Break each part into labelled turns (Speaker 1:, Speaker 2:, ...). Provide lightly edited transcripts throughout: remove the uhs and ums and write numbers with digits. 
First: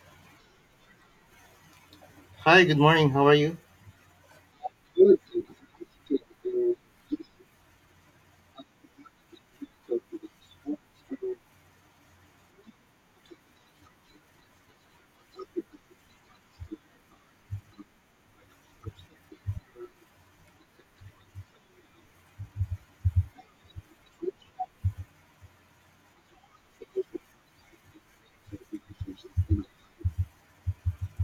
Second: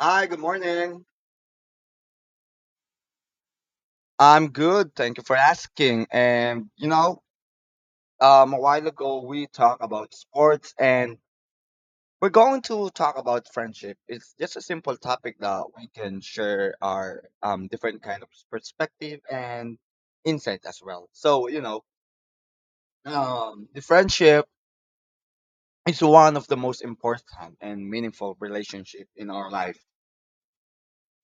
Speaker 1: Hi, good morning.
Speaker 2: Hi, good morning. How are you?
Speaker 1: I'm good. Thank you for asking. A while ago we talked about sports, and we're going to talk about friendship. It's just a simple topic that we can share our different kind of perspective and insight as well. The friendship is one of the most important and meaningful relationship in our life.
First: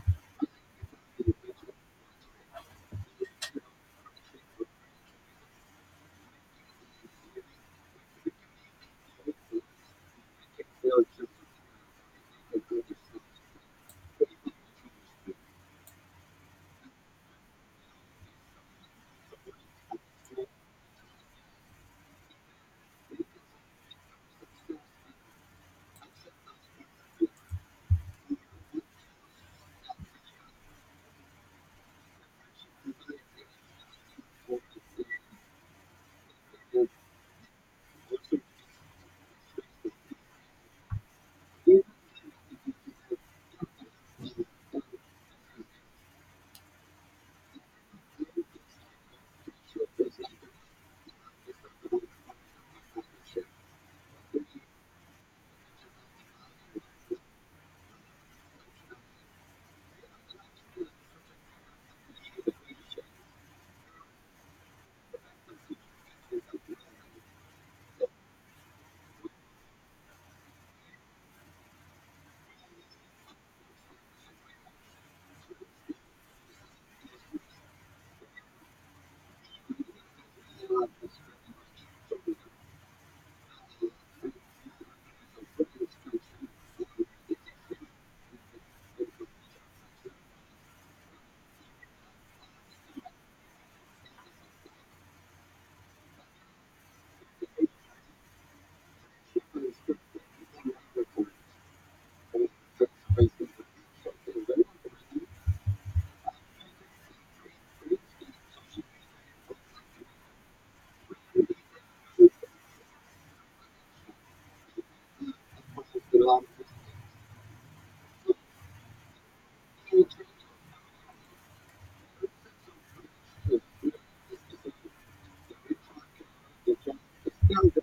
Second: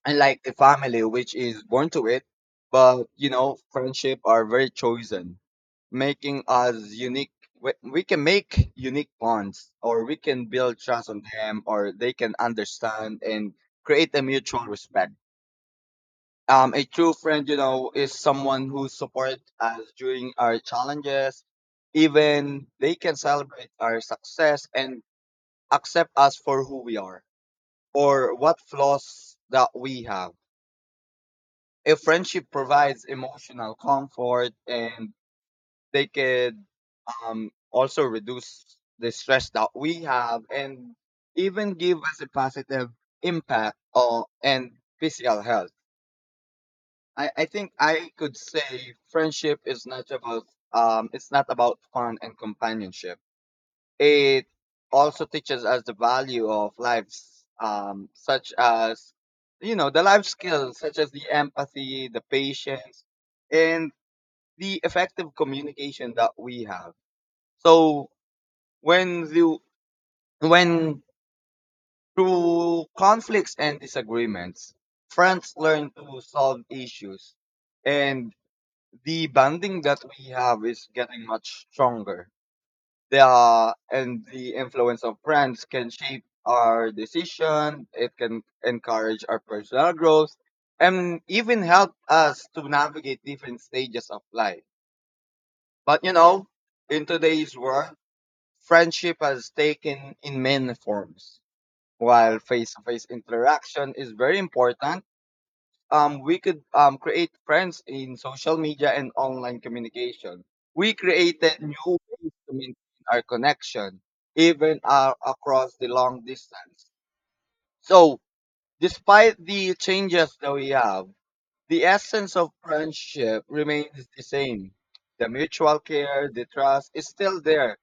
Speaker 1: And like the family which is born to it, but you know, friendship are very chosen, making us unique. We can make unique bonds, or we can build trust on them, or they can understand and create a mutual respect. A true friend, you know, is someone who supports us during our challenges, even they can celebrate our success and accept us for who we are or what flaws that we have. A friendship provides emotional comfort, and they could, also reduce the stress that we have, and even give us a positive impact on and physical health. I think I could say friendship is not about, it's not about fun and companionship. It also teaches us the value of lives, such as, you know, the life skills such as the empathy, the patience, and the effective communication that we have. So when the when through conflicts and disagreements, friends learn to solve issues, and the bonding that we have is getting much stronger. The influence of friends can shape our decision. It can encourage our personal growth, and even help us to navigate different stages of life. But you know, in today's world, friendship has taken in many forms. While face-to-face interaction is very important, we could create friends in social media and online communication. We created new ways to maintain our connection, even across the
Speaker 2: Good
Speaker 1: long
Speaker 2: one.
Speaker 1: distance. So, despite the changes that we have, the essence of friendship remains the same. The mutual care, the trust is still there,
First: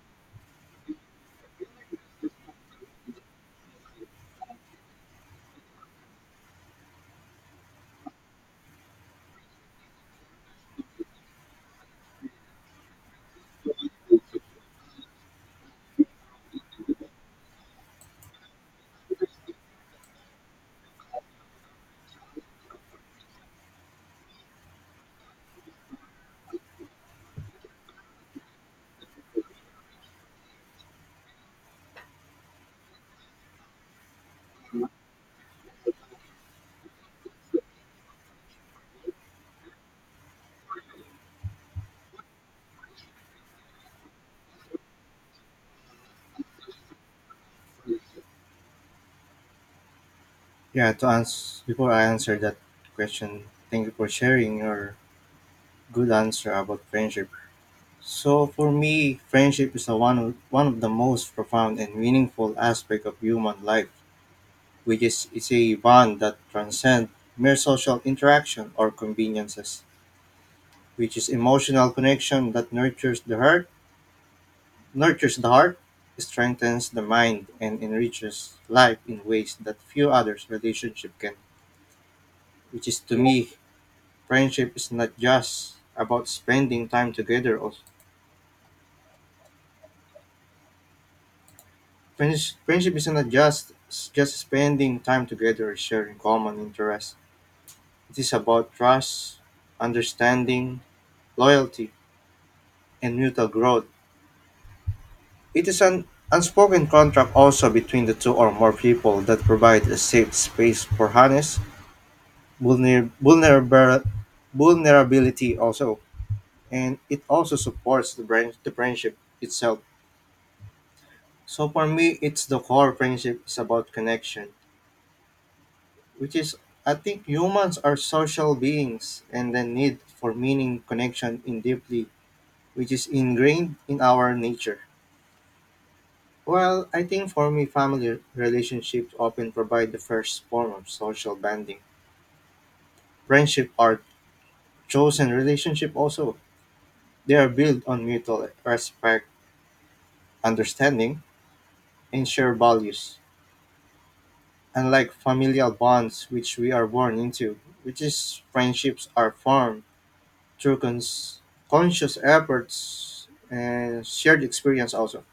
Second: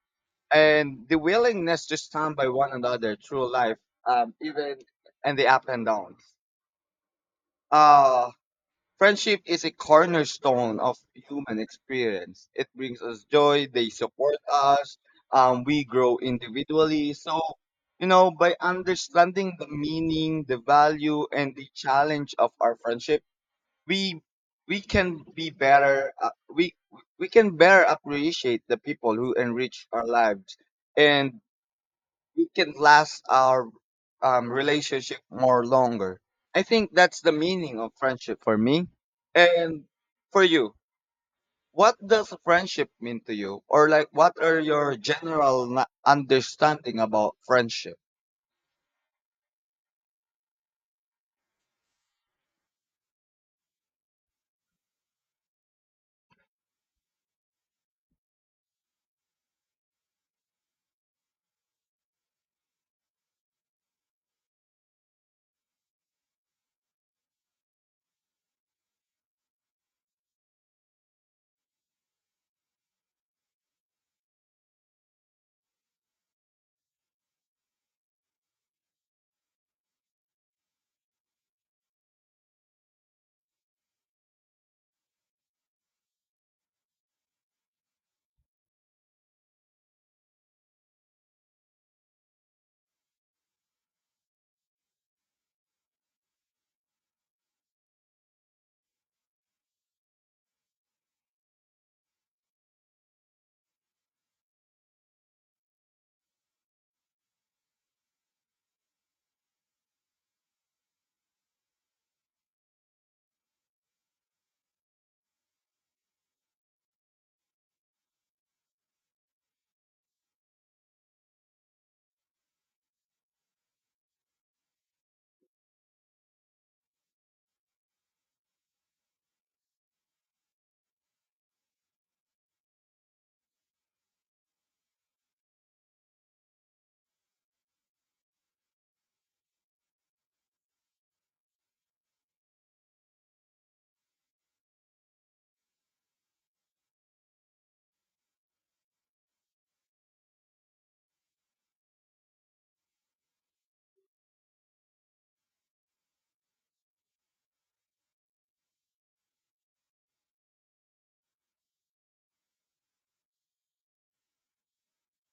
Speaker 1: and the willingness to stand by one another through life, even and the up and downs. Uh, Friendship is a cornerstone of human experience. It brings us joy. They support us. We grow individually. So, you know, by understanding the meaning, the value, and the challenge of our friendship, we we can be better. We can better appreciate the people who enrich our lives, and we can last our relationship more longer. I think that's the meaning of friendship for me. And for you, what does friendship mean to you? Or like, what are your general understanding about friendship?
Speaker 2: Yeah, to answer— before I answer that question, thank you for sharing your good answer about friendship. So for me, friendship is one of the most profound and meaningful aspect of human life, which is it's a bond that transcends mere social interaction or conveniences, which is emotional connection that nurtures the heart, nurtures the heart, strengthens the mind, and enriches life in ways that few others relationship can. Which is, to me, friendship is not just about spending time together or— friendship is not just— just spending time together, sharing common interests. It is about trust, understanding, loyalty, and mutual growth. It is an unspoken contract also between the two or more people that provide a safe space for honest vulner- vulnerable vulnerability also, and it also supports the, the friendship itself. So for me, it's the core— friendship is about connection, which is— I think humans are social beings and the need for meaning, connection in deeply, which is ingrained in our nature. Well, I think for me, family relationships often provide the first form of social bonding. Friendship are chosen relationship also. They are built on mutual respect, understanding, and shared values. Unlike familial bonds which we are born into, which is— friendships are formed through conscious efforts and shared experience also.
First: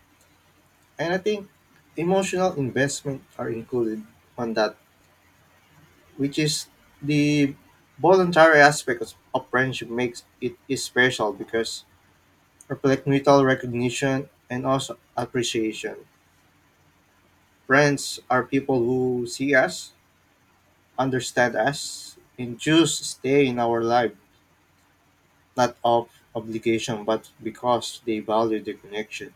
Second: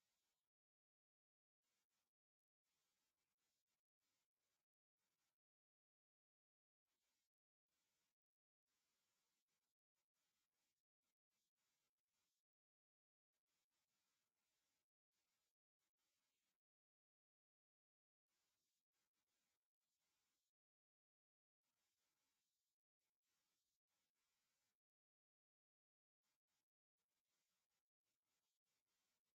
Speaker 2: And I think emotional investment are included on that, which is the voluntary aspect of friendship makes it is special, because reflect mutual recognition and also appreciation. Friends are people who see us, understand us, and choose to stay in our life. Not of obligation, but because they value the connection.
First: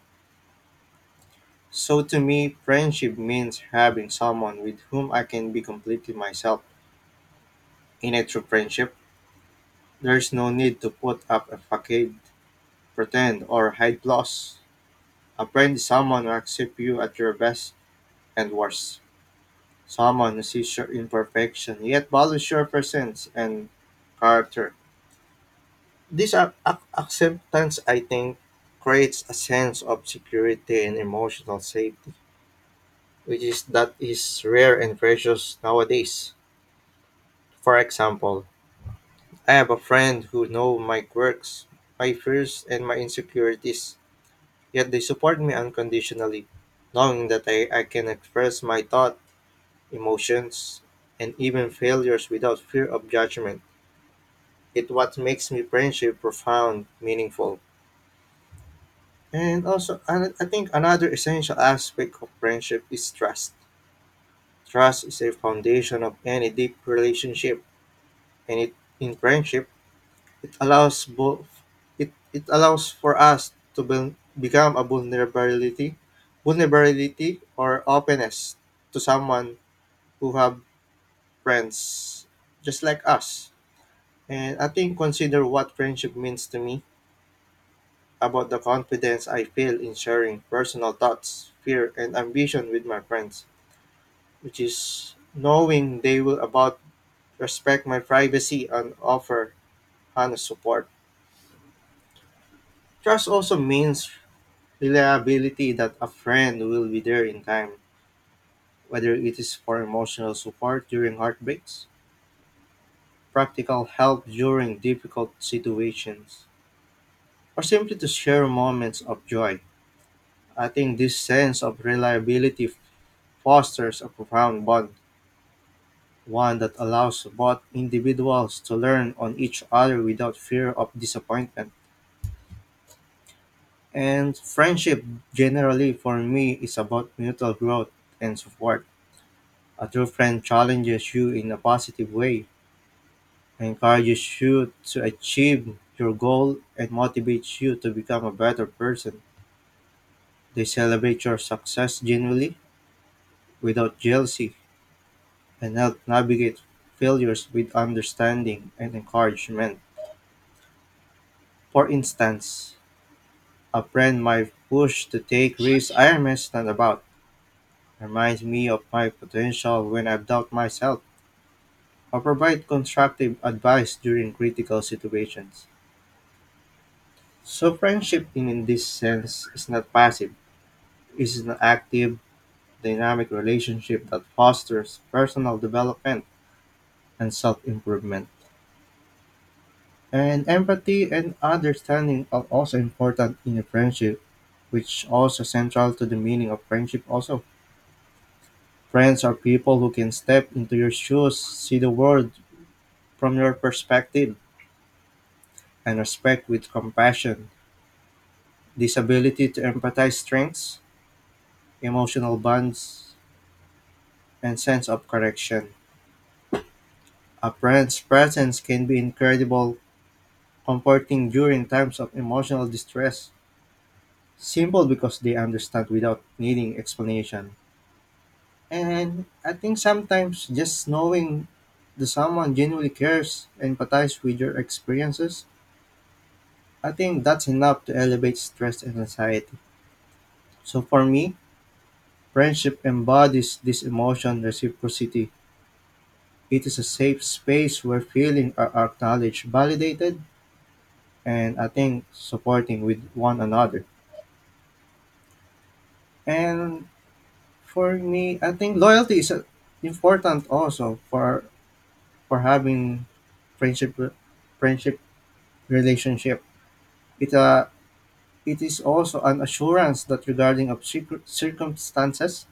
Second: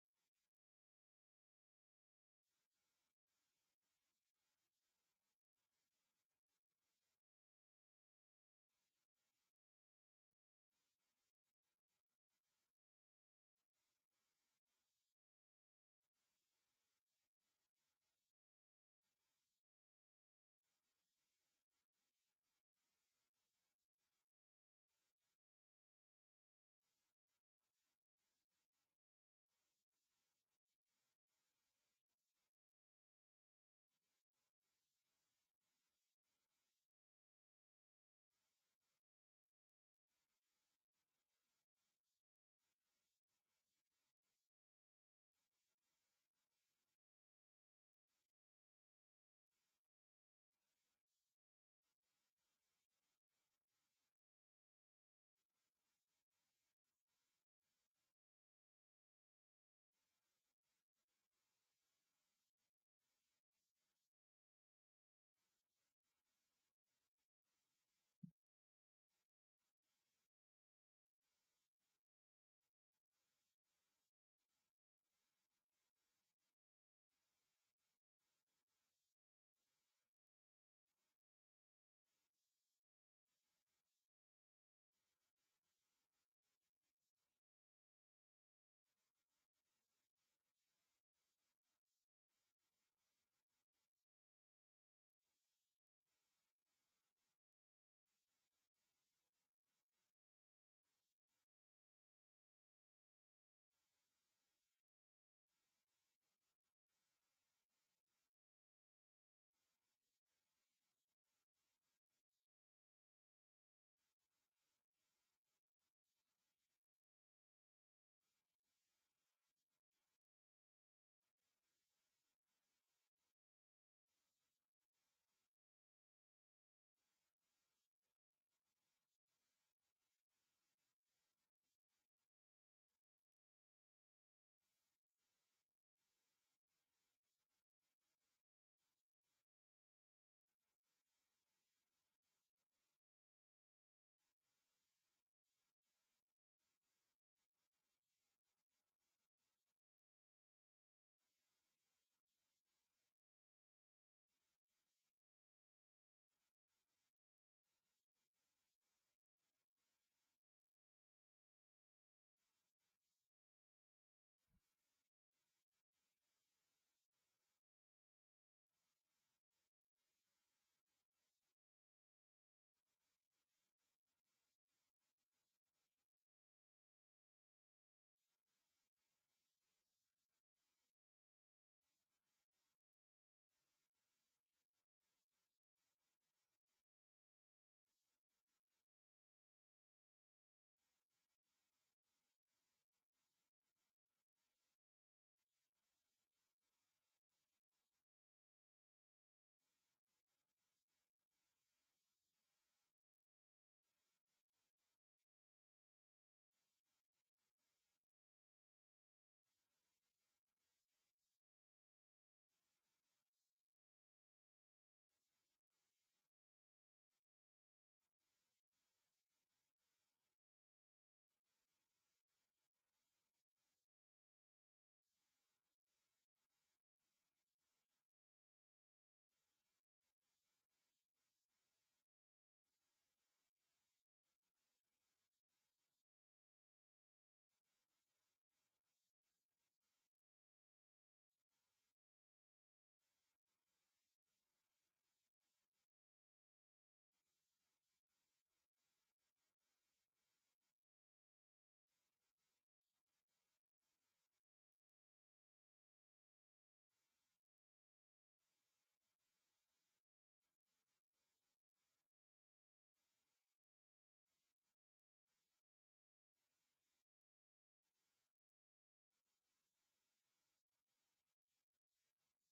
Speaker 2: So to me, friendship means having someone with whom I can be completely myself. In a true friendship, there's no need to put up a facade, pretend, or hide flaws. A friend is someone who accepts you at your best and worst. Someone who sees your imperfection yet values your presence and character. This acceptance, I think, creates a sense of security and emotional safety, which is— that is rare and precious nowadays. For example, I have a friend who know my quirks, my fears, and my insecurities, yet they support me unconditionally, knowing that I can express my thought, emotions, and even failures without fear of judgment. It what makes me friendship profound, meaningful. And also, I think another essential aspect of friendship is trust. Trust is a foundation of any deep relationship, and it, in friendship, it allows both— it allows for us to be, become a vulnerability— or openness to someone who have friends just like us. And I think, consider what friendship means to me, about the confidence I feel in sharing personal thoughts, fear, and ambition with my friends, which is knowing they will about respect my privacy and offer honest support. Trust also means reliability, that a friend will be there in time, whether it is for emotional support during heartbreaks, practical help during difficult situations, or simply to share moments of joy. I think this sense of reliability fosters a profound bond, one that allows both individuals to learn on each other without fear of disappointment. And friendship, generally for me, is about mutual growth and support. A true friend challenges you in a positive way, encourages you to achieve your goal, and motivates you to become a better person. They celebrate your success genuinely, without jealousy, and help navigate failures with understanding and encouragement. For instance, a friend might push to take risks I am hesitant about, reminds me of my potential when I doubt myself, or provide constructive advice during critical situations. So friendship in this sense is not passive. It is an active, dynamic relationship that fosters personal development and self-improvement. And empathy and understanding are also important in a friendship, which also central to the meaning of friendship also. Friends are people who can step into your shoes, see the world from your perspective, and respect with compassion. This ability to empathize strengths, emotional bonds, and sense of correction. A friend's presence can be incredible comforting during times of emotional distress, simple because they understand without needing explanation. And I think sometimes just knowing that someone genuinely cares, empathize with your experiences, I think that's enough to elevate stress and anxiety. So for me, friendship embodies this emotion reciprocity. It is a safe space where feelings are acknowledged, validated, and I think supporting with one another. And for me, I think loyalty is important also for— for having friendship friendship relationship. It uh, it is also an assurance that regarding of circumstances,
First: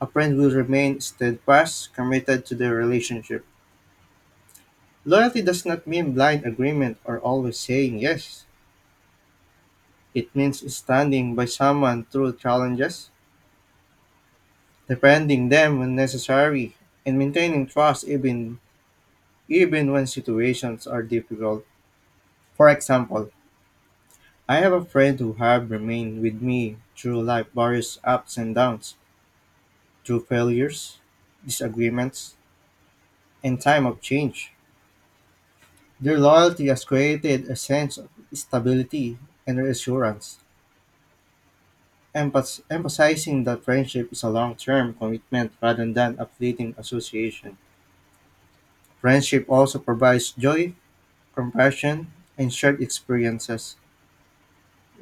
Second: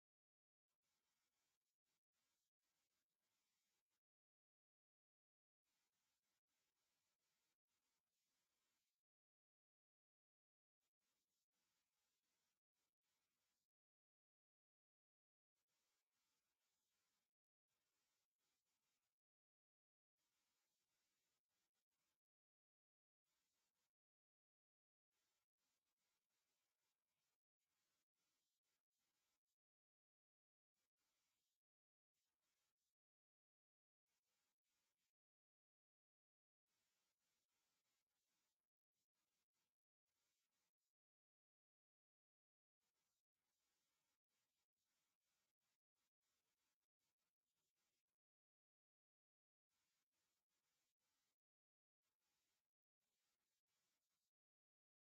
Speaker 2: a friend will remain steadfast, committed to their relationship. Loyalty does not mean blind agreement or always saying yes. It means standing by someone through challenges, defending them when necessary, and maintaining trust even when situations are difficult. For example, I have a friend who have remained with me through life various ups and downs, through failures, disagreements, and time of change. Their loyalty has created a sense of stability and reassurance, emphasizing that friendship is a long-term commitment rather than a fleeting association. Friendship also provides joy, compassion, and shared experiences.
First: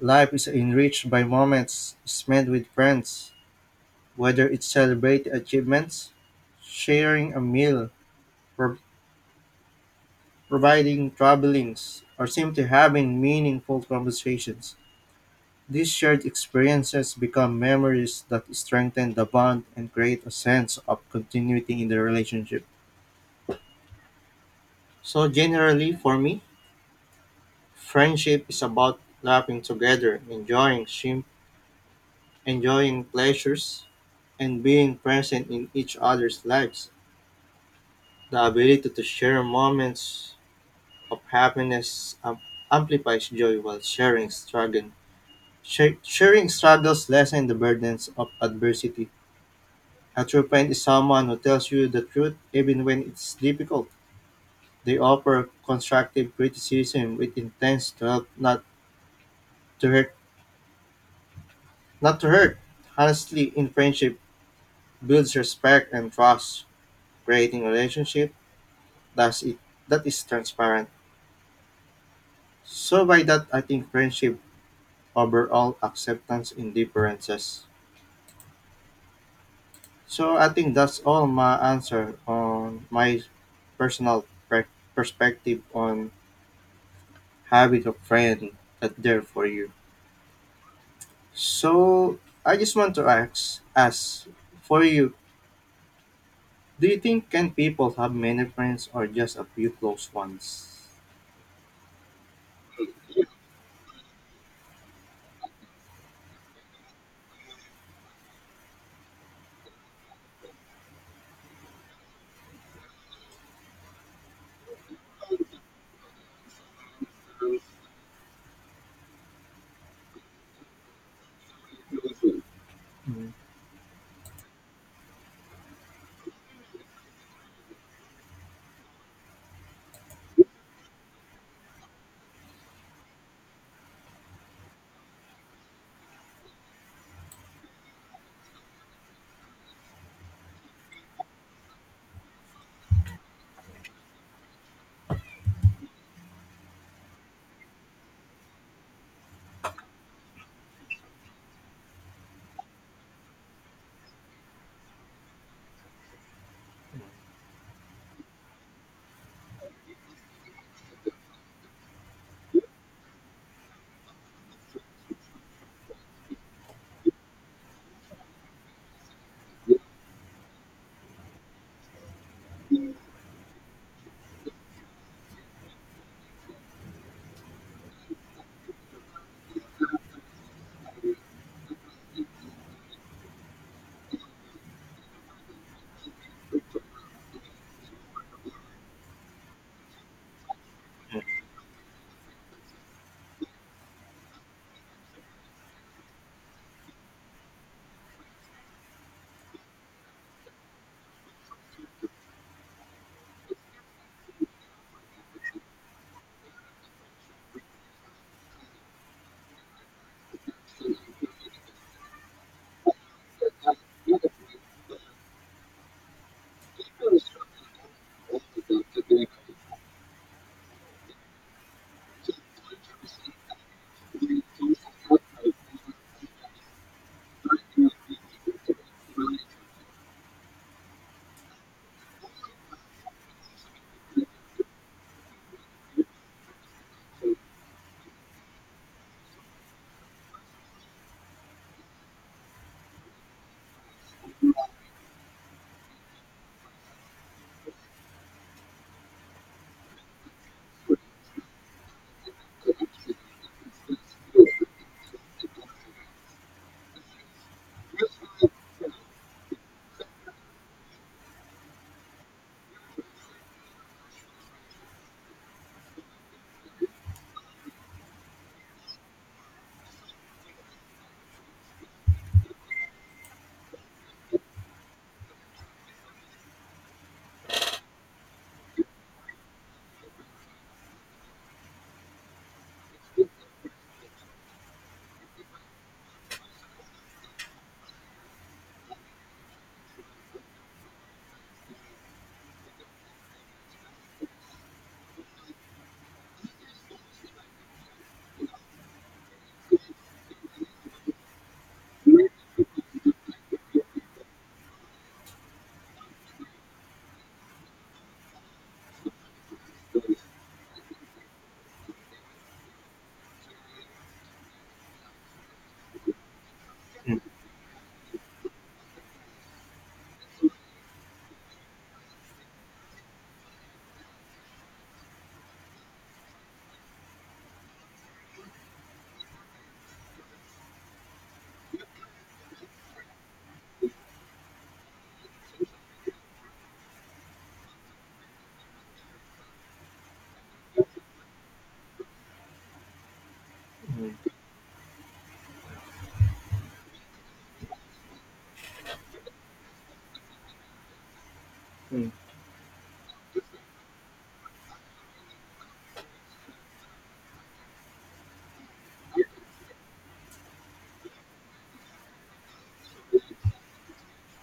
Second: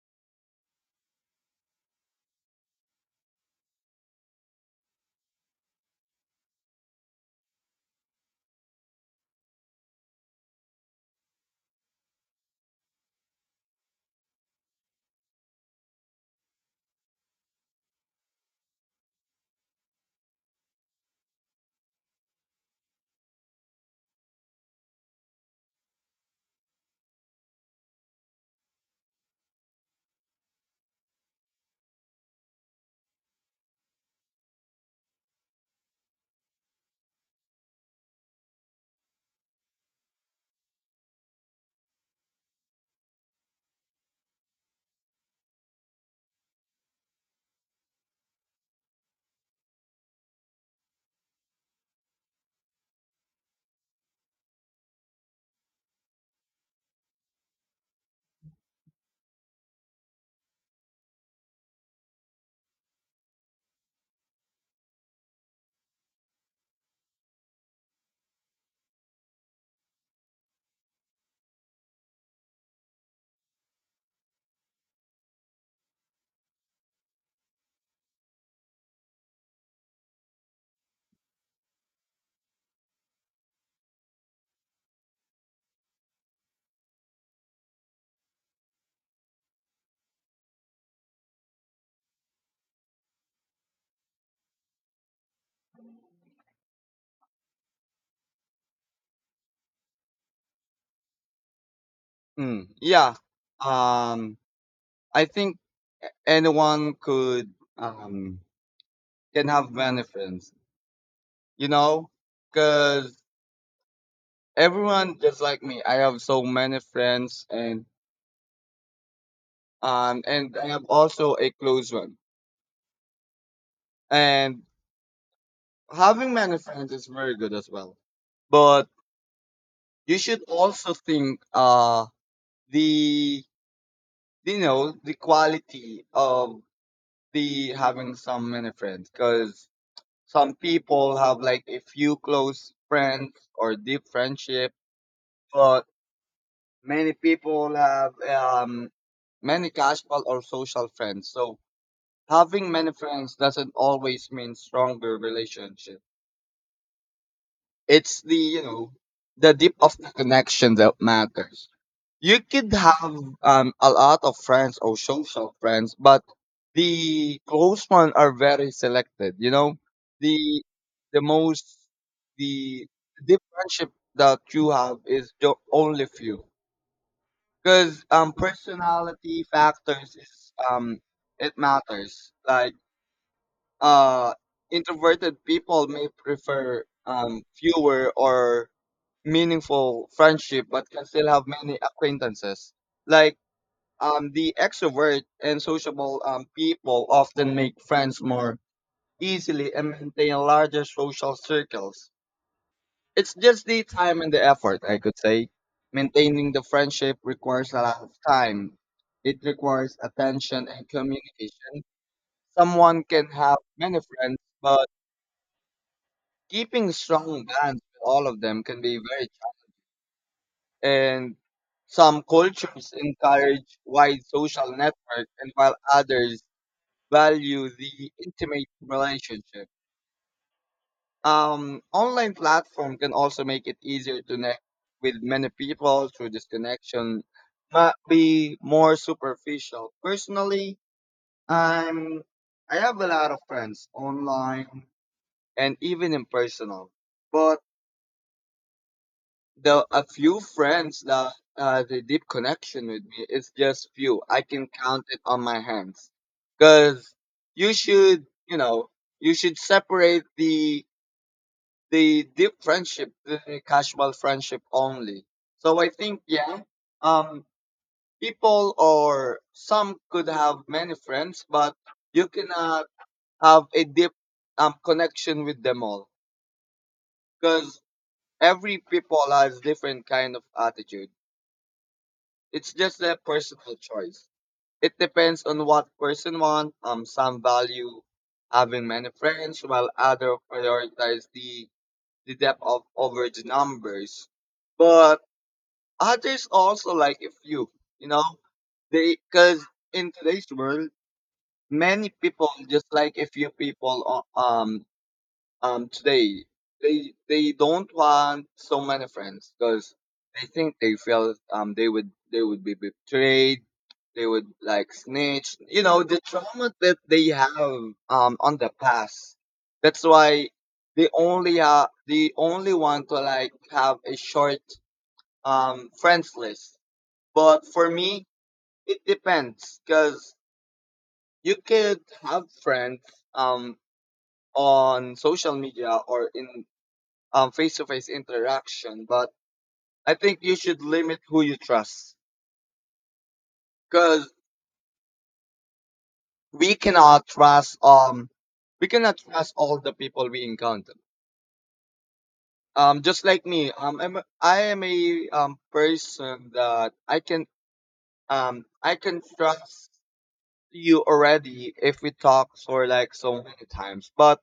Speaker 2: Life is enriched by moments spent with friends, whether it's celebrating achievements, sharing a meal, pro- providing travelings, or simply having meaningful conversations. These shared experiences become memories that strengthen the bond and create a sense of continuity in the relationship. So, generally, for me, friendship is about laughing together, enjoying, enjoying pleasures, and being present in each other's lives. The ability to share moments of happiness amplifies joy while sharing struggle. Sharing struggles lessen the burdens of adversity. A true friend is someone who tells you the truth even when it's difficult. They offer constructive criticism with intent to help, not to hurt. Not to hurt. Honestly, in friendship, builds respect and trust, creating relationship— that's it that is transparent. So by that, I think friendship overall acceptance in differences. So I think that's all my answer on my personal perspective on having a friend that there for you. So I just want to ask for you, do you think can people have many friends or just a few close ones?
Speaker 1: Mm, yeah. Um, I think anyone could, um, can have many friends, you know, cause everyone, just like me, I have so many friends, and and I have also a close one,
Speaker 2: Mm,
Speaker 1: and having many friends is very good as well. But you should also think, the you know, the quality of the having some many friends, because some people have like a few close friends or deep friendship, but many people have many casual or social friends. So having many friends doesn't always mean stronger relationship. It's the, you know, the deep of the connection that matters. You could have, a lot of friends or social friends, but the close ones are very selected. You know, the the most the deep friendship that you have is the only few, because personality factors is, it matters, like, uh introverted people may prefer fewer or meaningful friendship, but can still have many acquaintances. Like, the extrovert and sociable people often make friends more easily and maintain larger social circles. It's just the time and the effort, I could say. Maintaining the friendship requires a lot of time. It requires attention and communication. Someone can have many friends, but keeping strong bonds with all of them can be
Speaker 2: mm,
Speaker 1: very, and some cultures encourage wide social networks, and while others value the intimate relationship. Online platform can also make it easier to connect with many people through this connection, but be more superficial personally. i'm I have a lot of friends online and even in personal, but the a few friends that the deep connection with me is just few. I can count it on my hands. Cause you should, you know, you should separate the deep friendship, the casual friendship only. So I think, yeah, um, people or some could have many friends, but you cannot have a deep connection with them all. Cause every people has different kind of attitude. It's just a personal choice. It depends on what person want. Some value having many friends, while other prioritize the depth of over the numbers. But others also like a few, you know, they, because in today's world, many people just like a few people. Today they don't want so many friends because they think they feel they would, they would be betrayed, they would like snitch, you know, the trauma that
Speaker 2: mm,
Speaker 1: they have on the past. That's why they only, they only want to like have a short friends list. But for me, it depends, because you could have friends um on social media or in face to face interaction, but I think you should limit who you trust, because
Speaker 2: mm.
Speaker 1: we cannot trust um we cannot trust all the people we encounter.
Speaker 2: Mm.
Speaker 1: Just like me, I am a person that I can trust you already if we talk for like so many times, but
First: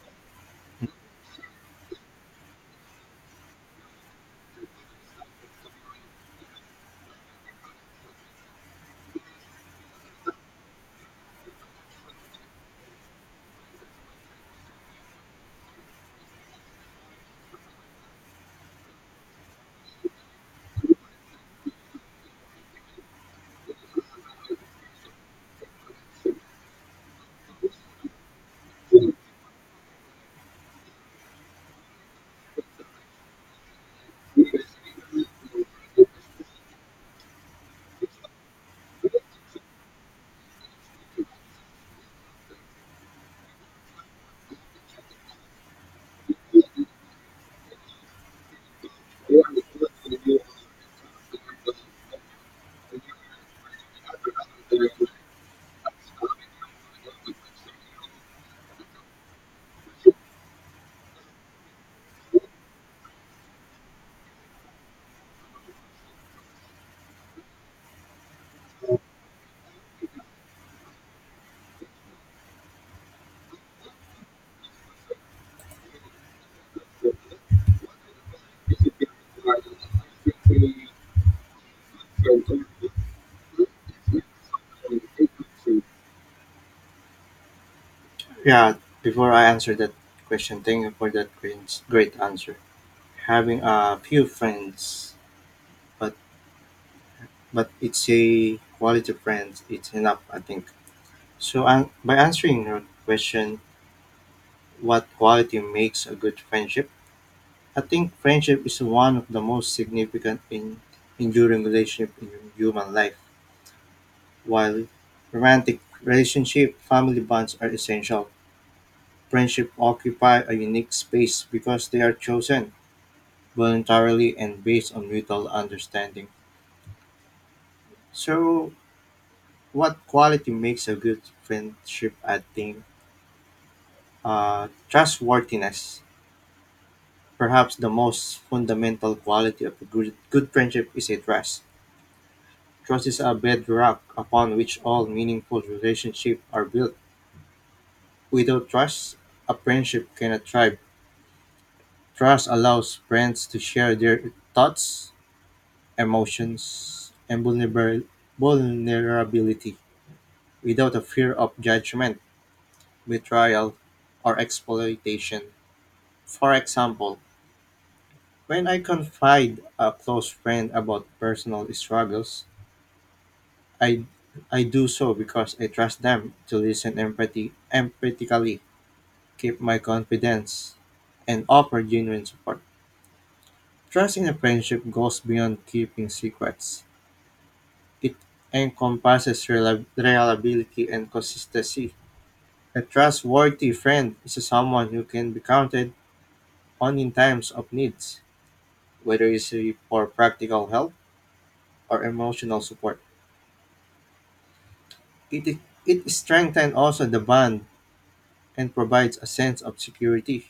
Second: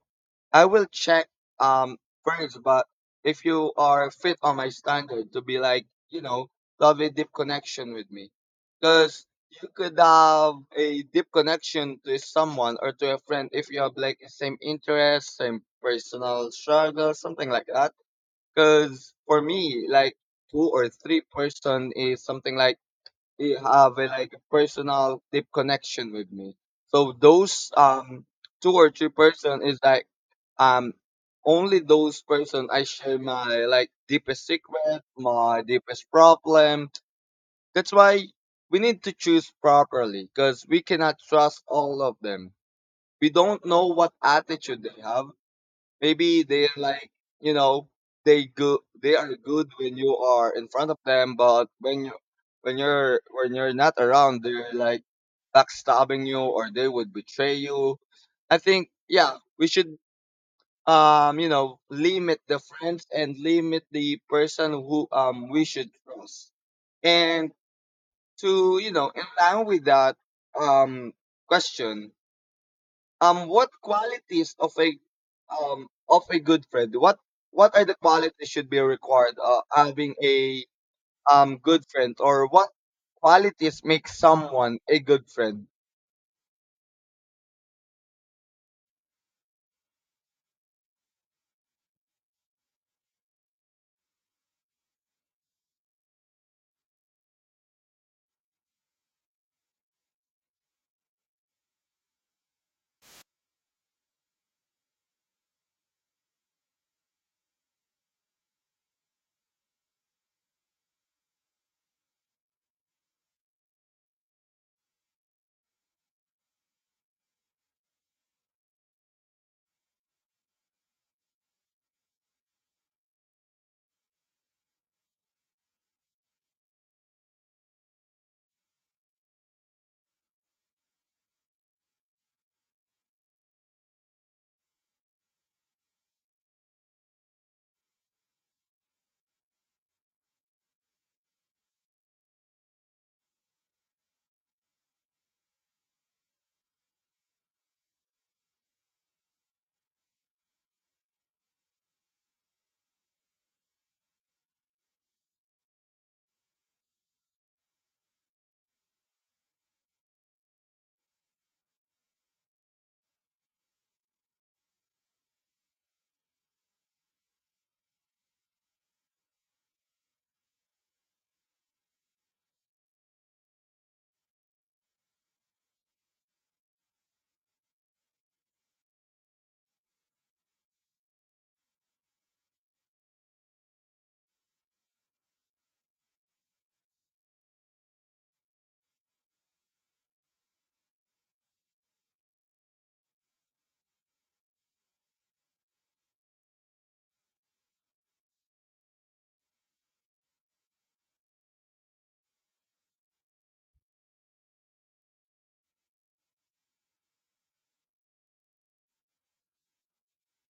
Speaker 1: I will check um first, but if you are fit on my standard to be like, you know, to have a deep connection with me. Because you could have a deep connection to someone or to a friend if you have like same interests, same personal struggle, something like that. Because for me, like, two or three person is something like, they have a like a personal deep connection with me. So those, two or three person is like, um only those person I share my like deepest secret, my deepest problem. That's why we need to choose properly, because we cannot trust all of them. We don't know what attitude they have. Maybe they're like, you know, they are good when you are in front of them, but when you, when you're not around, they're like backstabbing you, or they would betray you. I think, yeah, we should, you know, limit the friends and limit the person who, we should trust. And to, you know, in line with that, um question what qualities of a, of a good friend, what are the qualities should be required, having a good friend, or what qualities make someone a good friend?
Speaker 2: Yeah, before I answer that question, thank you for that great, great answer. Having a few friends, but— but it's a quality friends. It's enough, I think. So an by answering your question, what quality makes a good friendship? I think friendship is one of the most significant in enduring relationship in human life. While romantic relationship, family bonds are essential. Friendship occupy a unique space because they are chosen voluntarily and based on mutual understanding. So, what quality makes a good friendship? I think trustworthiness. Perhaps the most fundamental quality of a good, good friendship is a trust. Trust is a bedrock upon which all meaningful relationships are built. Without trust, a friendship cannot thrive. Trust allows friends to share their thoughts, emotions, and vulnerability without a fear of judgment, betrayal, or exploitation. For example, when I confide a close friend about personal struggles, I I do so because I trust them to listen empathy empathically, keep my confidence, and offer genuine support. Trust in a friendship goes beyond keeping secrets. It encompasses reliability and consistency. A trustworthy friend is someone who can be counted on in times of needs, whether it's for practical help or emotional support. It, it strengthens also the bond and provides a sense of security,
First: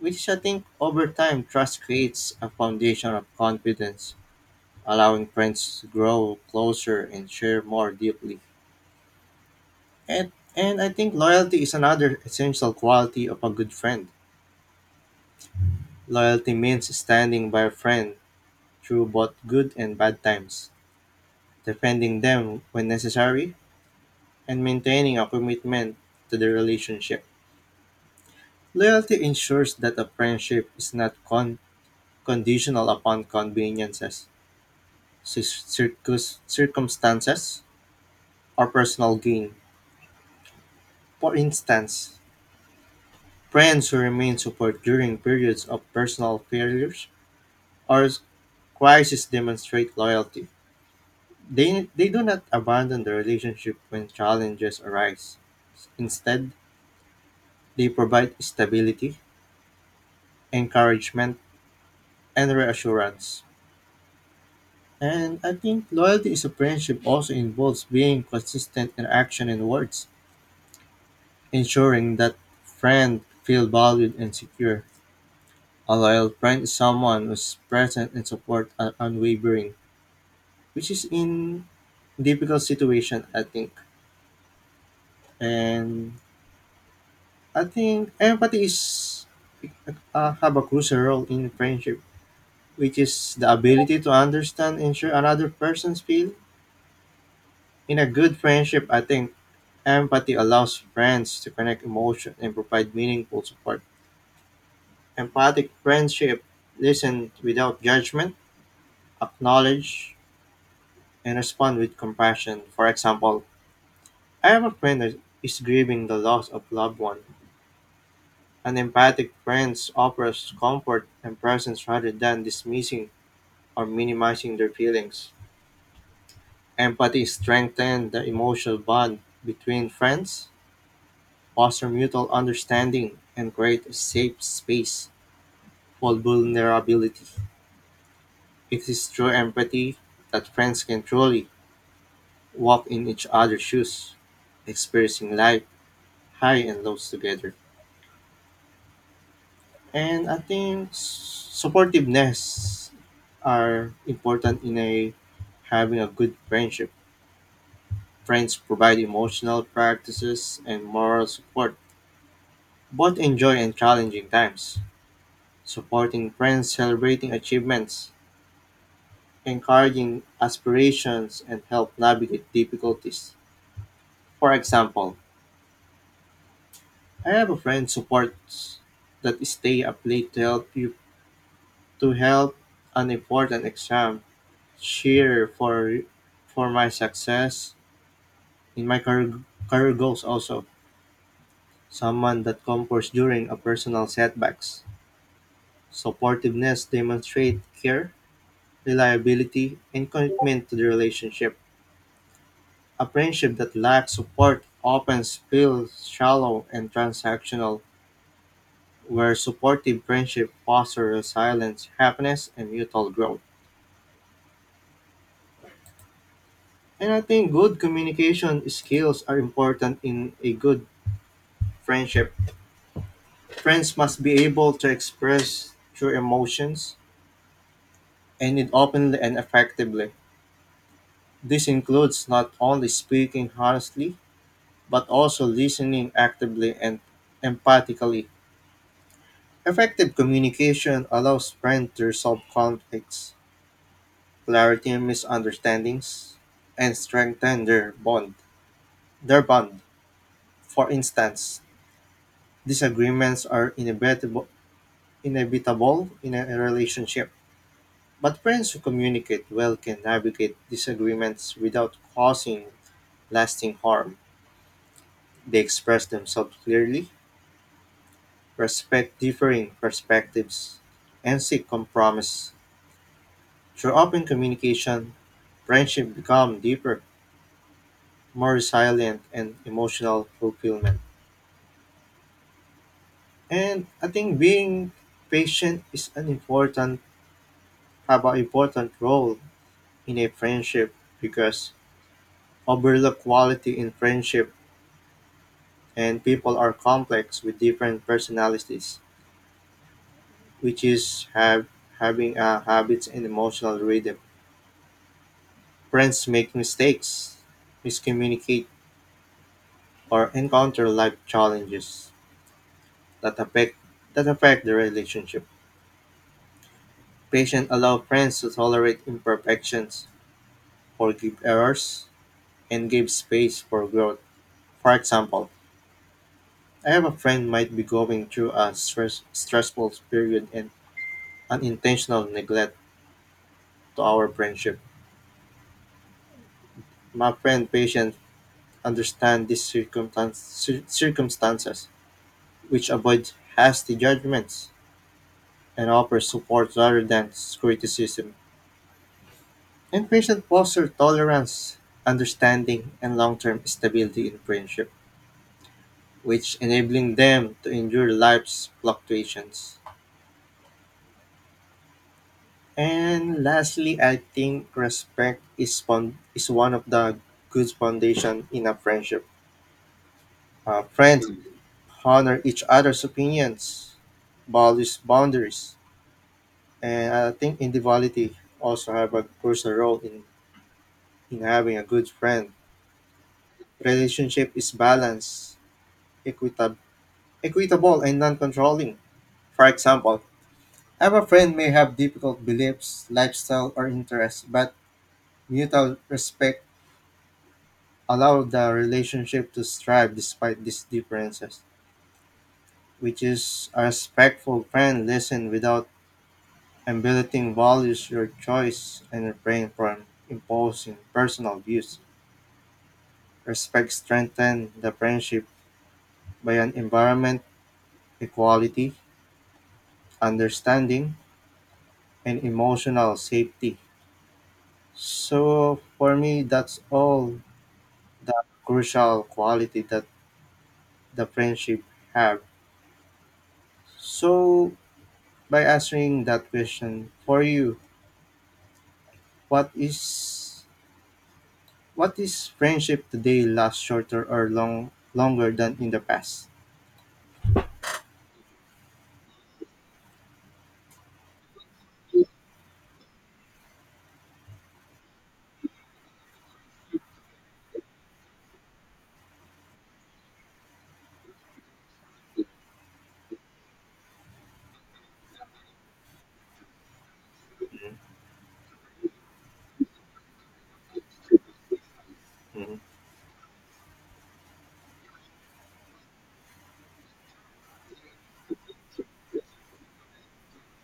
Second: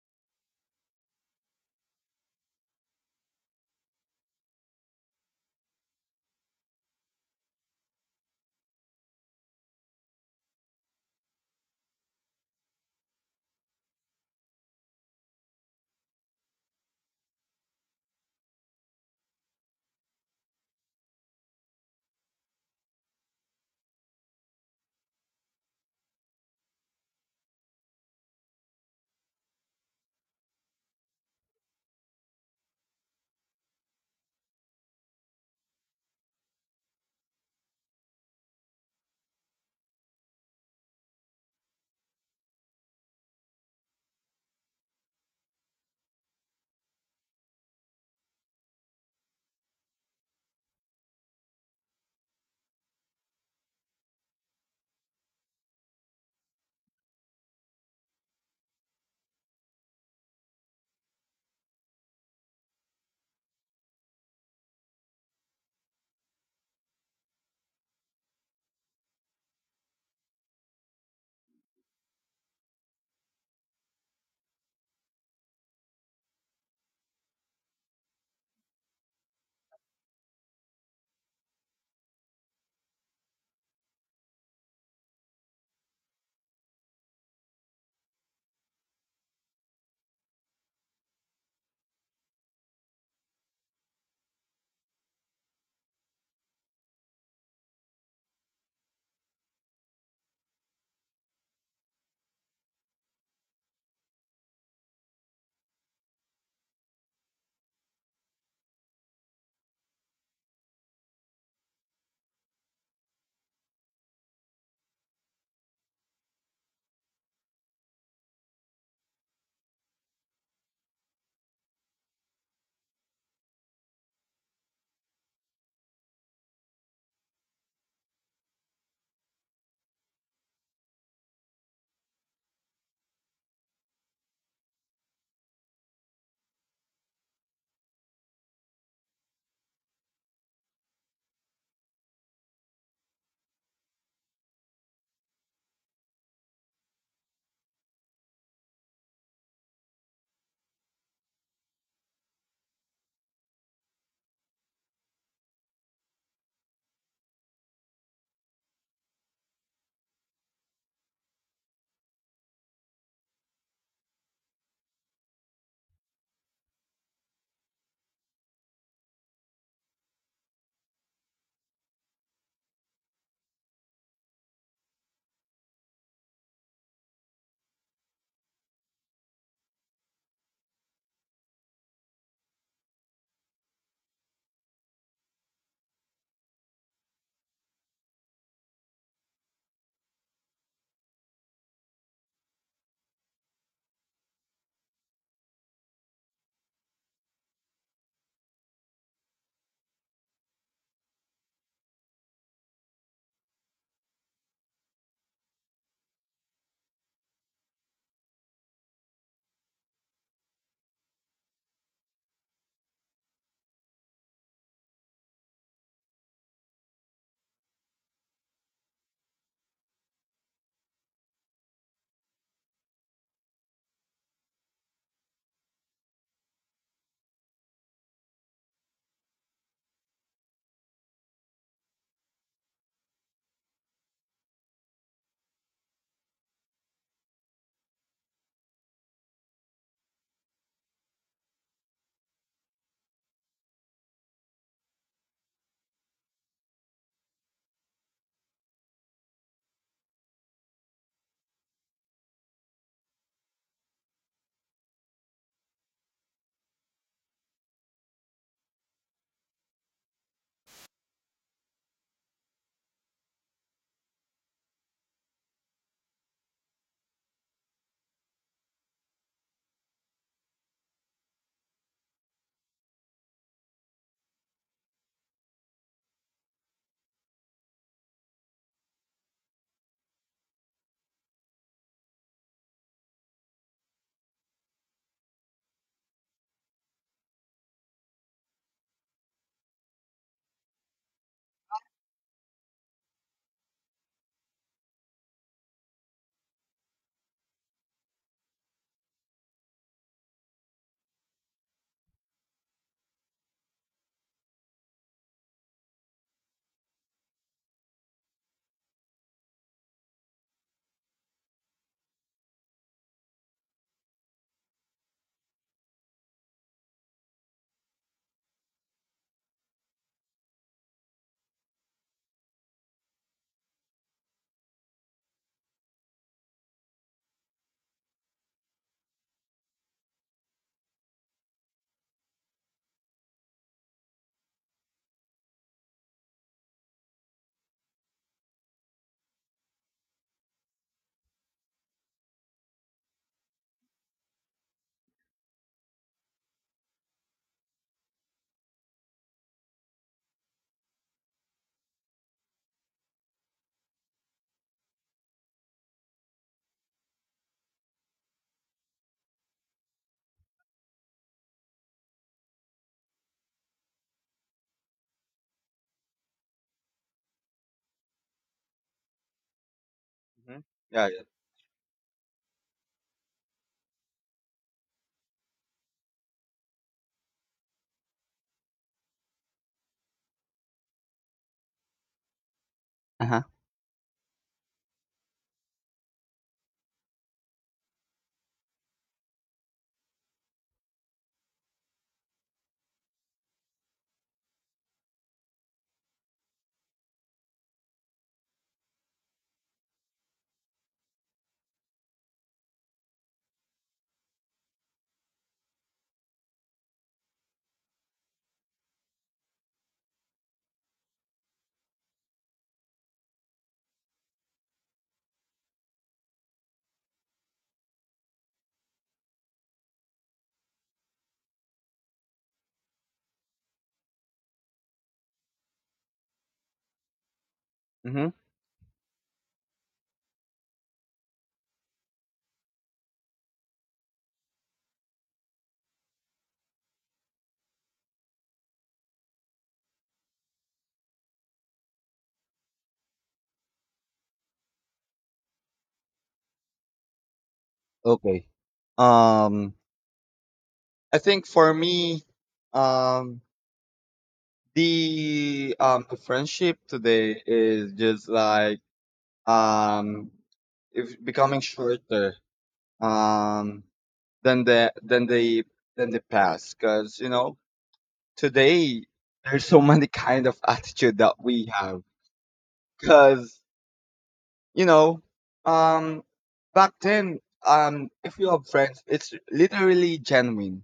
Speaker 2: which I think over time trust creates a foundation of confidence, allowing friends to grow closer and share more deeply. And I think loyalty is another essential quality of a good friend. Loyalty means standing by a friend through both good and bad times, defending them when necessary, and maintaining a commitment to the relationship. Loyalty ensures that a friendship is not conditional upon conveniences, circumstances, or personal gain. For instance, friends who remain support during periods of personal failures or crisis demonstrate loyalty. They do not abandon the relationship when challenges arise. Instead, they provide stability, encouragement, and reassurance. And I think loyalty is a friendship also involves being consistent in action and words, ensuring that friend feel valued and secure. A loyal friend is someone who's present and support are unwavering, which is in difficult situation, I think. And I think empathy is have a crucial role in friendship, which is the ability to understand and share another person's feel. In a good friendship, I think empathy allows friends to connect emotion and provide meaningful support. Empathic friendship listen without judgment, acknowledge, and respond with compassion. For example, I have a friend that is grieving the loss of loved one. An empathic friend offers comfort and presence rather than dismissing or minimizing their feelings. Empathy strengthens the emotional bond between friends, foster mutual understanding, and create a safe space all vulnerability. It is through empathy that friends can truly walk in each other's shoes, experiencing life high and lows together. And I think supportiveness are important in a having a good friendship. Friends provide emotional practices and moral support. Both enjoy and challenging times. Supporting friends, celebrating achievements, encouraging aspirations, and help navigate difficulties. For example, I have a friend supports that stay up late to help you to help an important exam. Cheer for my success in my career, career goals also. Someone that comforts during a personal setbacks. Supportiveness demonstrate care, reliability, and commitment to the relationship. A friendship that lacks support often feels shallow and transactional, where supportive friendship fosters resilience, happiness, and mutual growth. And I think good communication skills are important in a good friendship. Friends must be able to express true emotions and it openly and effectively. This includes not only speaking honestly, but also listening actively and empathically. Effective communication allows friends to resolve conflicts, clarity, and misunderstandings, and strengthen their bond. Their bond, for instance, disagreements are inevitable in a relationship, but friends who communicate well can navigate disagreements without causing lasting harm. They express themselves clearly, respect differing perspectives, and seek compromise. Through open communication, friendship become deeper, more resilient, and emotional fulfillment. And I think being patient is an important have an important role in a friendship because overlook quality in friendship, and people are complex with different personalities which is have having a habits and emotional rhythm. Friends make mistakes, miscommunicate, or encounter life challenges that affect that affect the relationship. Patients allow friends to tolerate imperfections, forgive errors, and give space for growth. For example, I have a friend might be going through a stressful period and unintentional neglect to our friendship. My friend patient understand these circumstances, which avoids hasty judgments and offers support rather than criticism. And patient foster tolerance, understanding, and long-term stability in friendship, which enabling them to endure life's fluctuations. And lastly, I think respect is is one of the good foundation in a friendship.
Speaker 1: Hmm. Yeah, yeah.
Speaker 2: Friends Mm. honor each other's opinions, values boundaries, and I think individuality also have a crucial role in having a good friend.
Speaker 1: Uh-huh.
Speaker 2: Relationship is balanced, equitab- equitable, and non-controlling. For example, have a friend may have difficult beliefs, lifestyle, or interests, but mutual respect allow the relationship to thrive despite these differences, which is a respectful friend listen without emulating values your choice and refrain from imposing personal views. Respect strengthen the friendship by an environment, equality, understanding, and emotional safety. So for me, that's all
Speaker 1: Mm-hmm.
Speaker 2: the crucial quality that the friendship have. So by answering that question for you, What is what is friendship today lasts shorter or longer than in the past?
Speaker 1: Okay. um I think for me, um the friendship today is just like, um if becoming shorter um than the than the past, because you know,
Speaker 2: Mm,
Speaker 1: today there's so many kind of attitude that we have,
Speaker 2: mm,
Speaker 1: because you know, um back then, if you have friends, it's literally genuine.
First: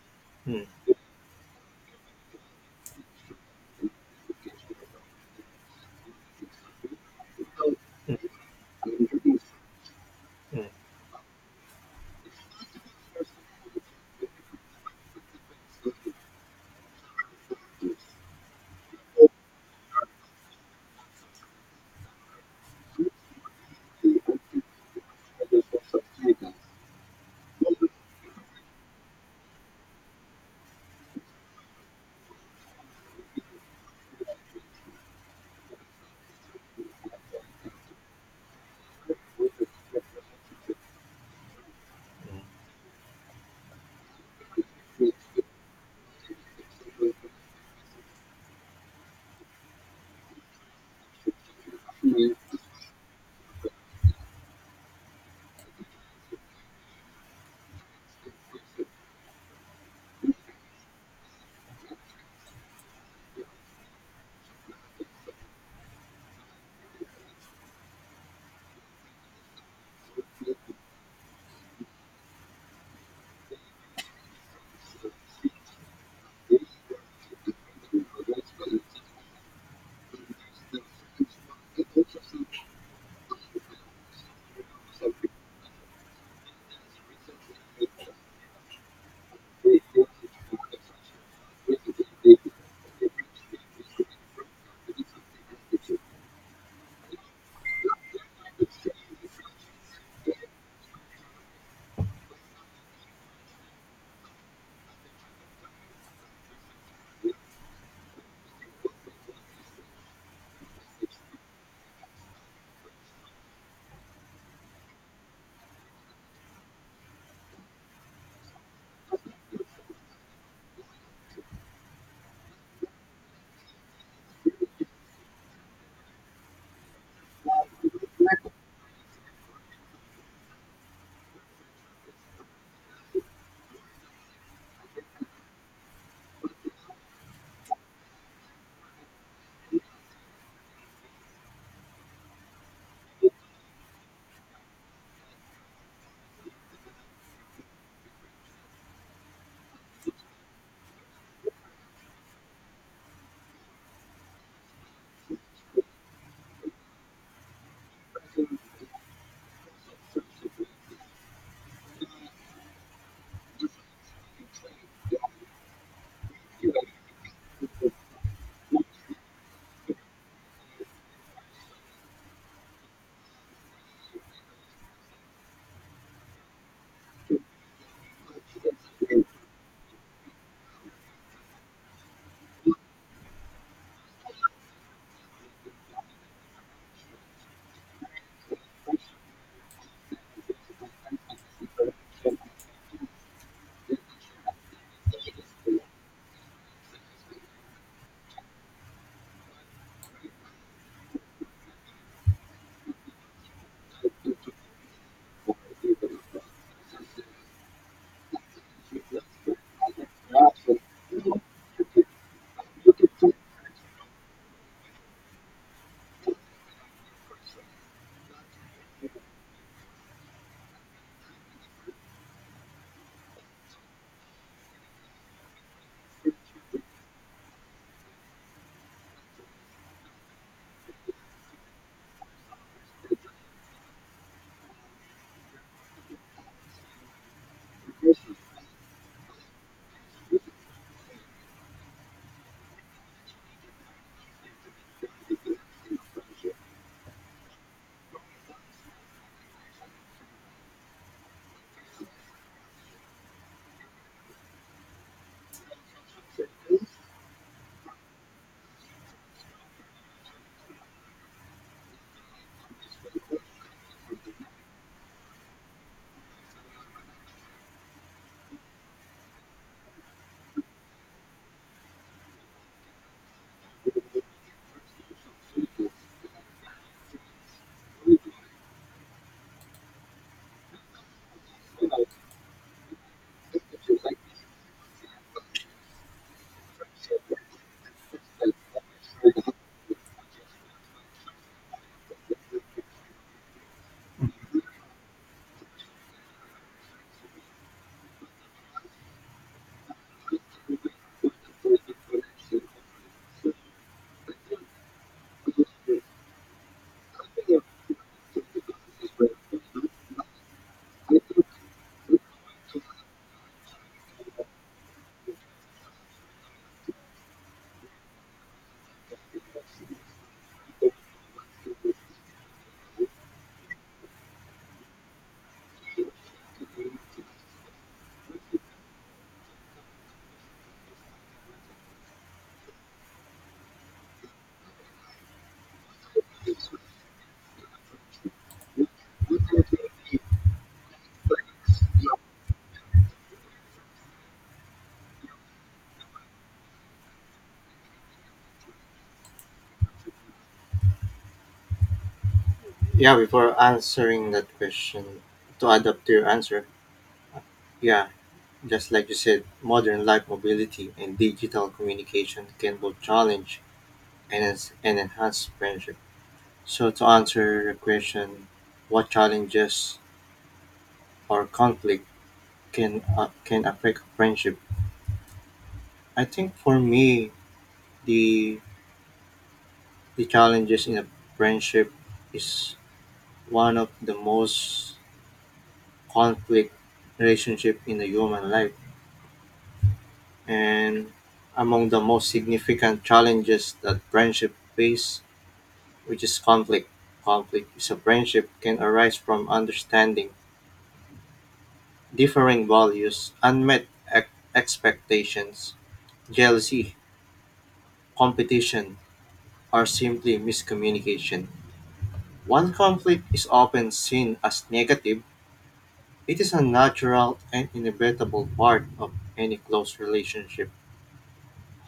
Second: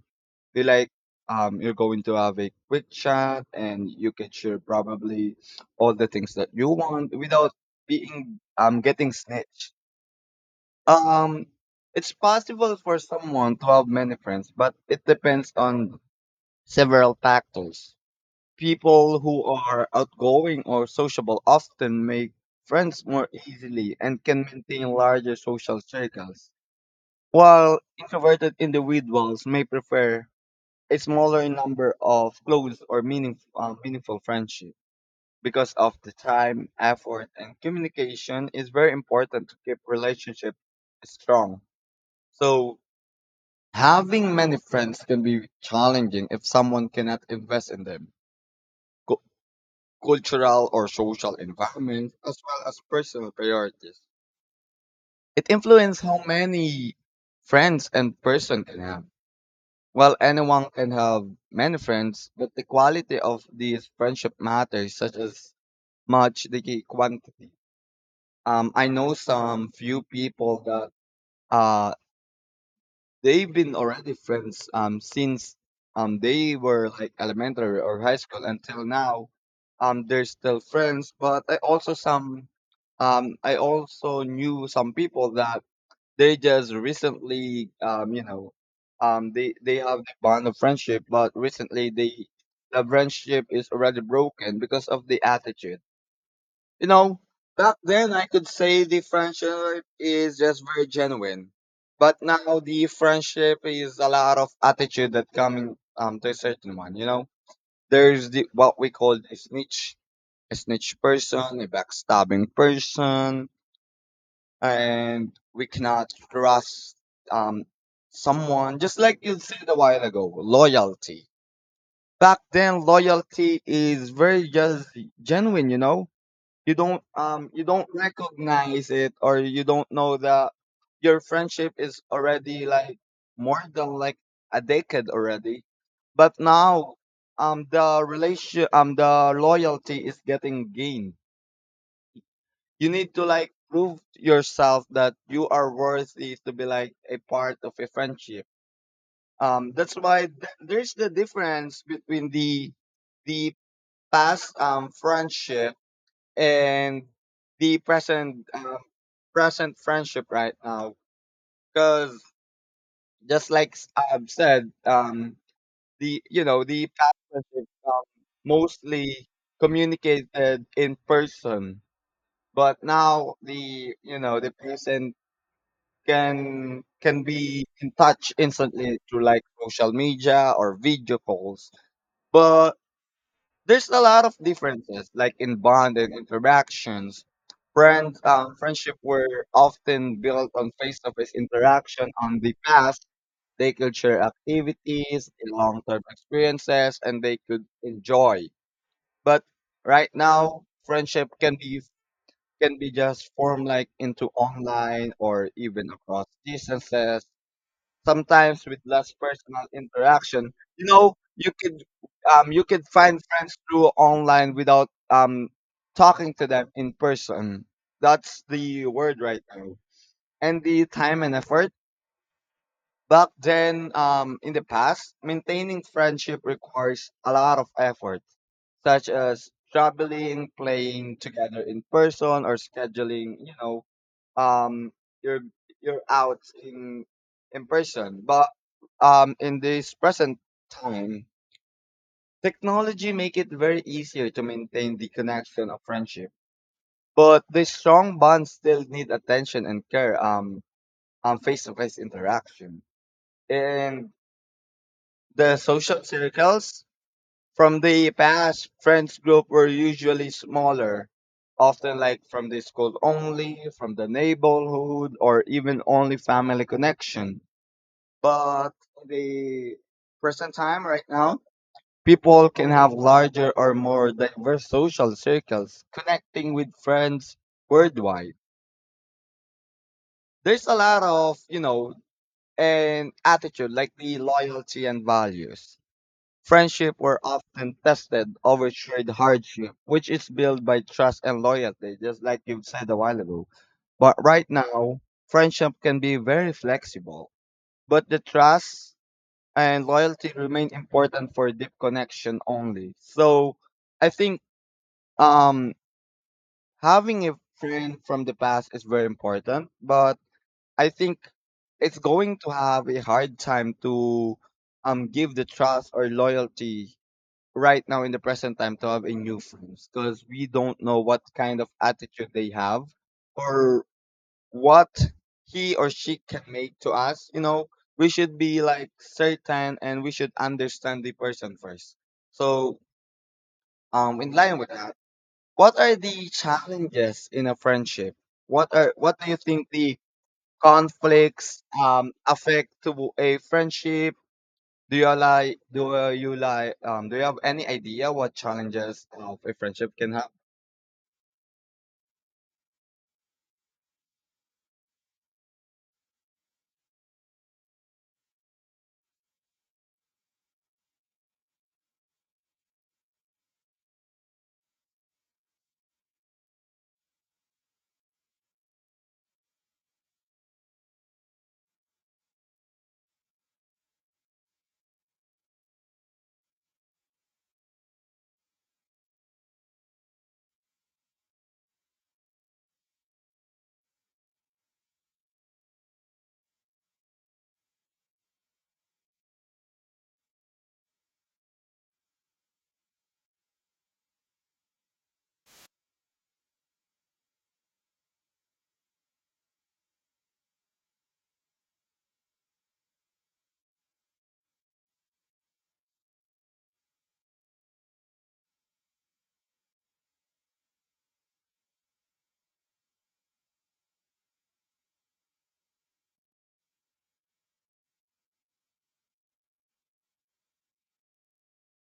Speaker 1: You like, you're going to have a quick chat and you can share probably all the things that you want, without being, getting snitched.
Speaker 2: mm,
Speaker 1: um it's possible for someone to have many friends, but it depends on several factors. People who are outgoing or sociable often make friends more easily and can maintain larger social circles, while introverted individuals may prefer a smaller number of close or meaningful friendships. Because of the time, effort, and communication is very important to keep relationships strong. So, having many friends can be challenging if someone cannot invest in them, cultural or social environment, as
Speaker 2: mm.
Speaker 1: well as personal priorities. It influences how many friends and person can have. While anyone can have many friends, but the quality of these friendship matters such as much the quantity. I know some few people that, uh they've been already friends since they were like elementary or high school until now. They're still friends, but I also some, I also knew some people that they just recently, you know, they have the bond of friendship, but recently they, the friendship is already broken because of the attitude. You know, back then I could say the friendship is just very genuine. But now the friendship is a lot of attitude that coming, to a certain one, you know. There's the what we call a snitch person, a backstabbing person, and we cannot trust um someone, just like you said a while ago, loyalty. Back then loyalty is very just genuine, you know, you don't recognize it, or you don't know that your friendship is already like more than like a decade already. But now, the loyalty is getting gained. You need to like prove to yourself that you are worthy to be like a part of a friendship. That's why there's the difference between the past friendship, and the present present friendship right now. Because, just like I've said, the you know, the past friendship, mostly communicated in person, but now the, you know, the present can be in touch instantly through like social media or video calls. But there's a lot of differences, like in bond and interactions. Friends, friendship were often built on face-to-face interaction on the past. They could share activities, long-term experiences, and they could enjoy. But right now, friendship can be, just formed like into online or even across distances, sometimes with less personal interaction. You know, you could find friends through online without talking to them in person. That's the word right now. And the time and effort. Back then, in the past, maintaining friendship requires a lot of effort, such as traveling, playing together in person, or scheduling, you know, um you're you're out in person, but in this present time, technology make it very easier to maintain the connection of friendship, but the strong bonds still need attention and care, on face-to-face interaction. And the social circles from the past friends group were usually smaller, often like from the school only, from the neighborhood, or even only family connection. But the present time right now, people can have larger or more diverse social circles, connecting with friends worldwide. There's a lot of, you know, an attitude like the loyalty and values. Friendship were often tested over shared hardship, which is built by trust and loyalty, just like you said a while ago. But right now, friendship can be very flexible. But the trust and loyalty remain important for deep connection only. So I think, um having a friend from the past is very important, but I think it's going to have a hard time to, give the trust or loyalty right now in the present time to have a new friends, because we don't know what kind of attitude they have, or what he or she can make to us. You know, we should be like certain and we should understand the person first. So, in line with that, what are the challenges in a friendship? What are what do you think the conflicts affect to a friendship? Do you have any idea what challenges of a friendship can have?
Speaker 2: Yeah, before answering that question, to add up to your answer, yeah, just like you said, modern life mobility and digital communication can both challenge and enhance friendship. So, to answer the question, what challenges or conflict can affect friendship? I think for me, the The challenges in a friendship is one of the most conflict relationship in the human life, and among the most significant challenges that friendship face, which is conflict. Conflict is a friendship can arise from understanding differing values, unmet expectations, jealousy, competition, or simply miscommunication. One conflict is often seen as negative. It is a natural and inevitable part of any close relationship.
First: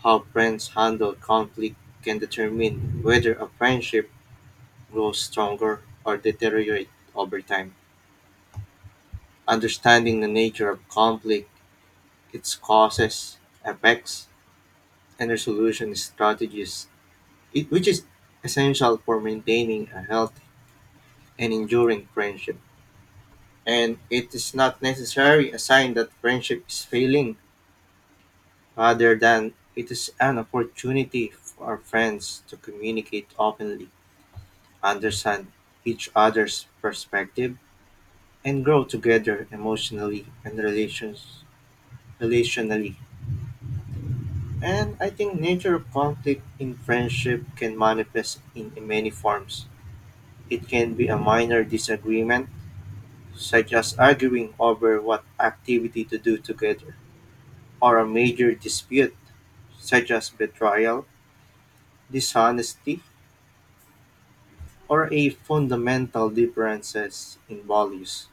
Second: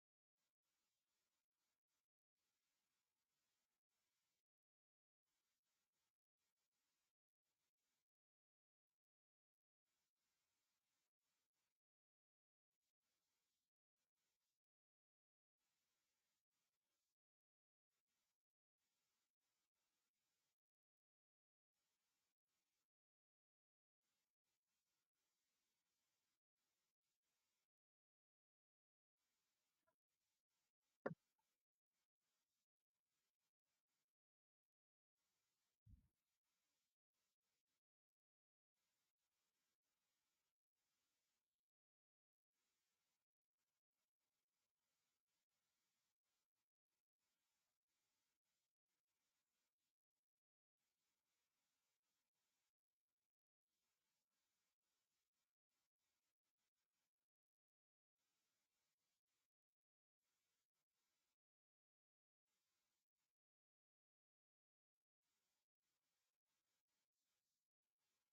Speaker 2: How friends handle conflict can determine whether a friendship grows stronger or deteriorates over time. Understanding the nature of conflict, its causes, effects, and resolution strategies, it, which is essential for maintaining a healthy and enduring friendship. And it is not necessarily a sign that friendship is failing. Rather than it is an opportunity for our friends to communicate openly, understand each other's perspective, and grow together emotionally and relations relationally. And I think nature of conflict in friendship can manifest in many forms. It can be a minor disagreement, such as arguing over what activity to do together, or a major dispute, such as betrayal, dishonesty, or a fundamental differences in values.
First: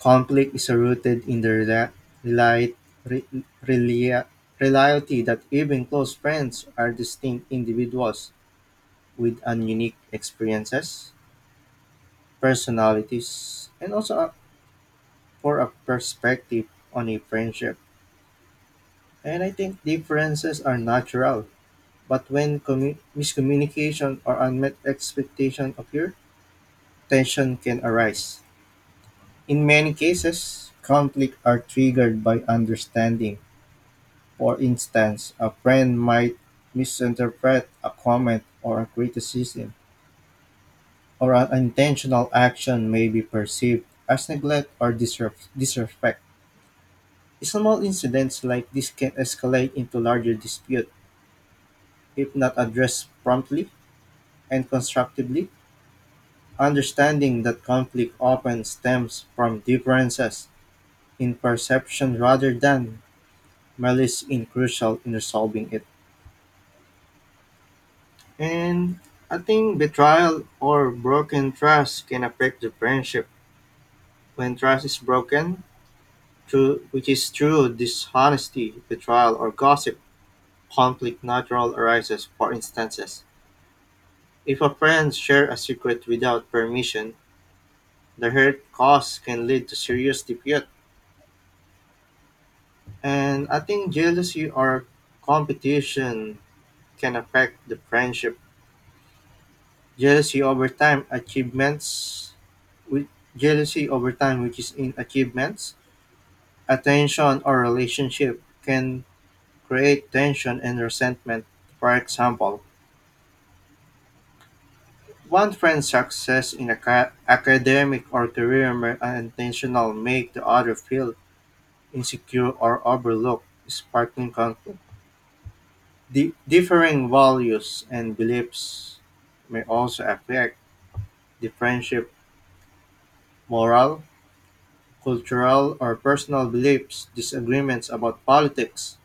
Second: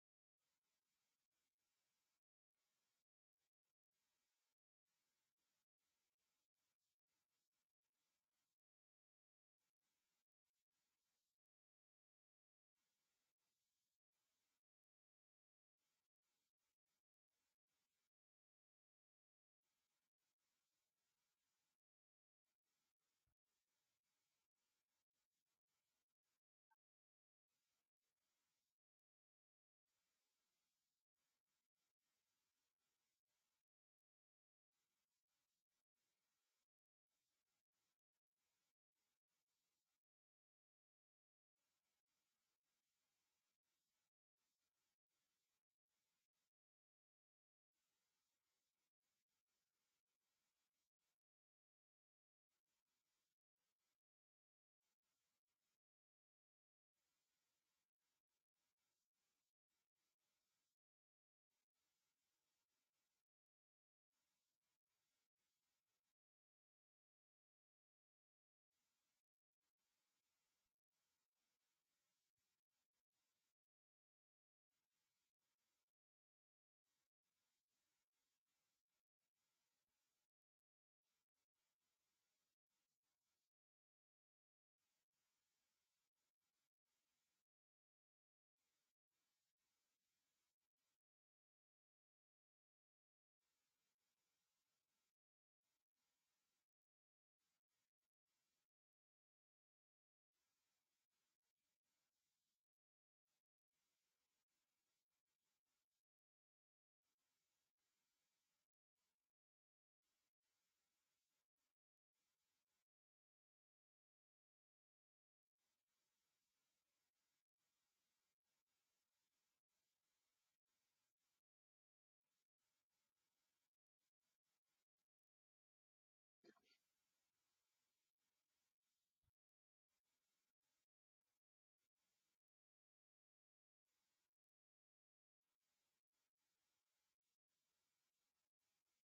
Speaker 2: Conflict is rooted in the reli- re- relia- reality that even close friends are distinct individuals with unique experiences, personalities, and also for a perspective on a friendship. And I think differences are natural, but when miscommunication or unmet expectation occur, tension can arise. In many cases, conflict are triggered by understanding. For instance, a friend might misinterpret a comment or a criticism, or an intentional action may be perceived as neglect or disrespect. Small incidents like this can escalate into larger dispute if not addressed promptly and constructively. Understanding that conflict often stems from differences in perception rather than malice is crucial in resolving it, and I think betrayal or broken trust can affect the friendship. When trust is broken, through which is through dishonesty, betrayal, or gossip, conflict natural arises. For instances, if a friend shares a secret without permission, the hurt caused can lead to serious dispute. And I think jealousy or competition can affect the friendship. Jealousy over time achievements with jealousy over time, which is in achievements, attention or relationship can create tension and resentment. For example, one friend's success in a academic or career may unintentional make the other feel insecure or overlooked, sparking conflict. Differing values and beliefs may also affect the friendship morale. Cultural or personal beliefs, disagreements about politics,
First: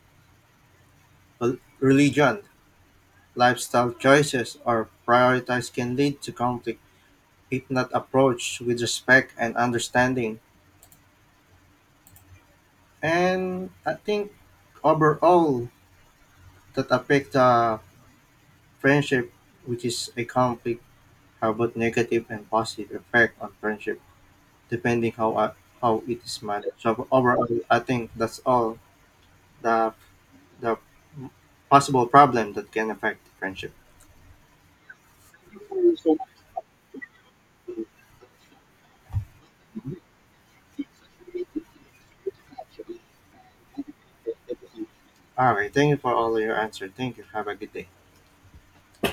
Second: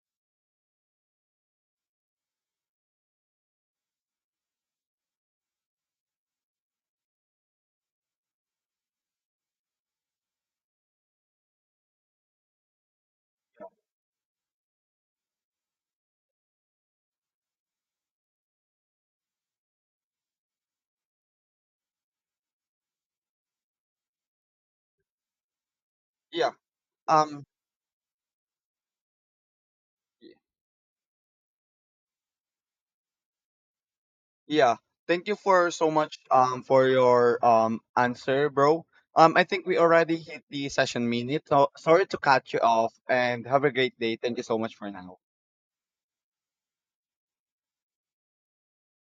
Speaker 2: religion, lifestyle choices, or priorities can lead to conflict if not approached with respect and understanding. And I think overall that affect the friendship, which is a conflict, have both negative and positive effect on friendship, depending how it is
Speaker 1: Yeah.
Speaker 2: managed. So
Speaker 1: um
Speaker 2: overall, I think that's all the the possible problem that can affect friendship.
Speaker 1: Yeah, thank you for so
Speaker 2: All
Speaker 1: much for your answer, bro. I think we already hit the session minute. So sorry to cut you off, and have a great day. Thank you so much for now.
Speaker 2: right. Thank you for all your answer. Thank you. Have a good day.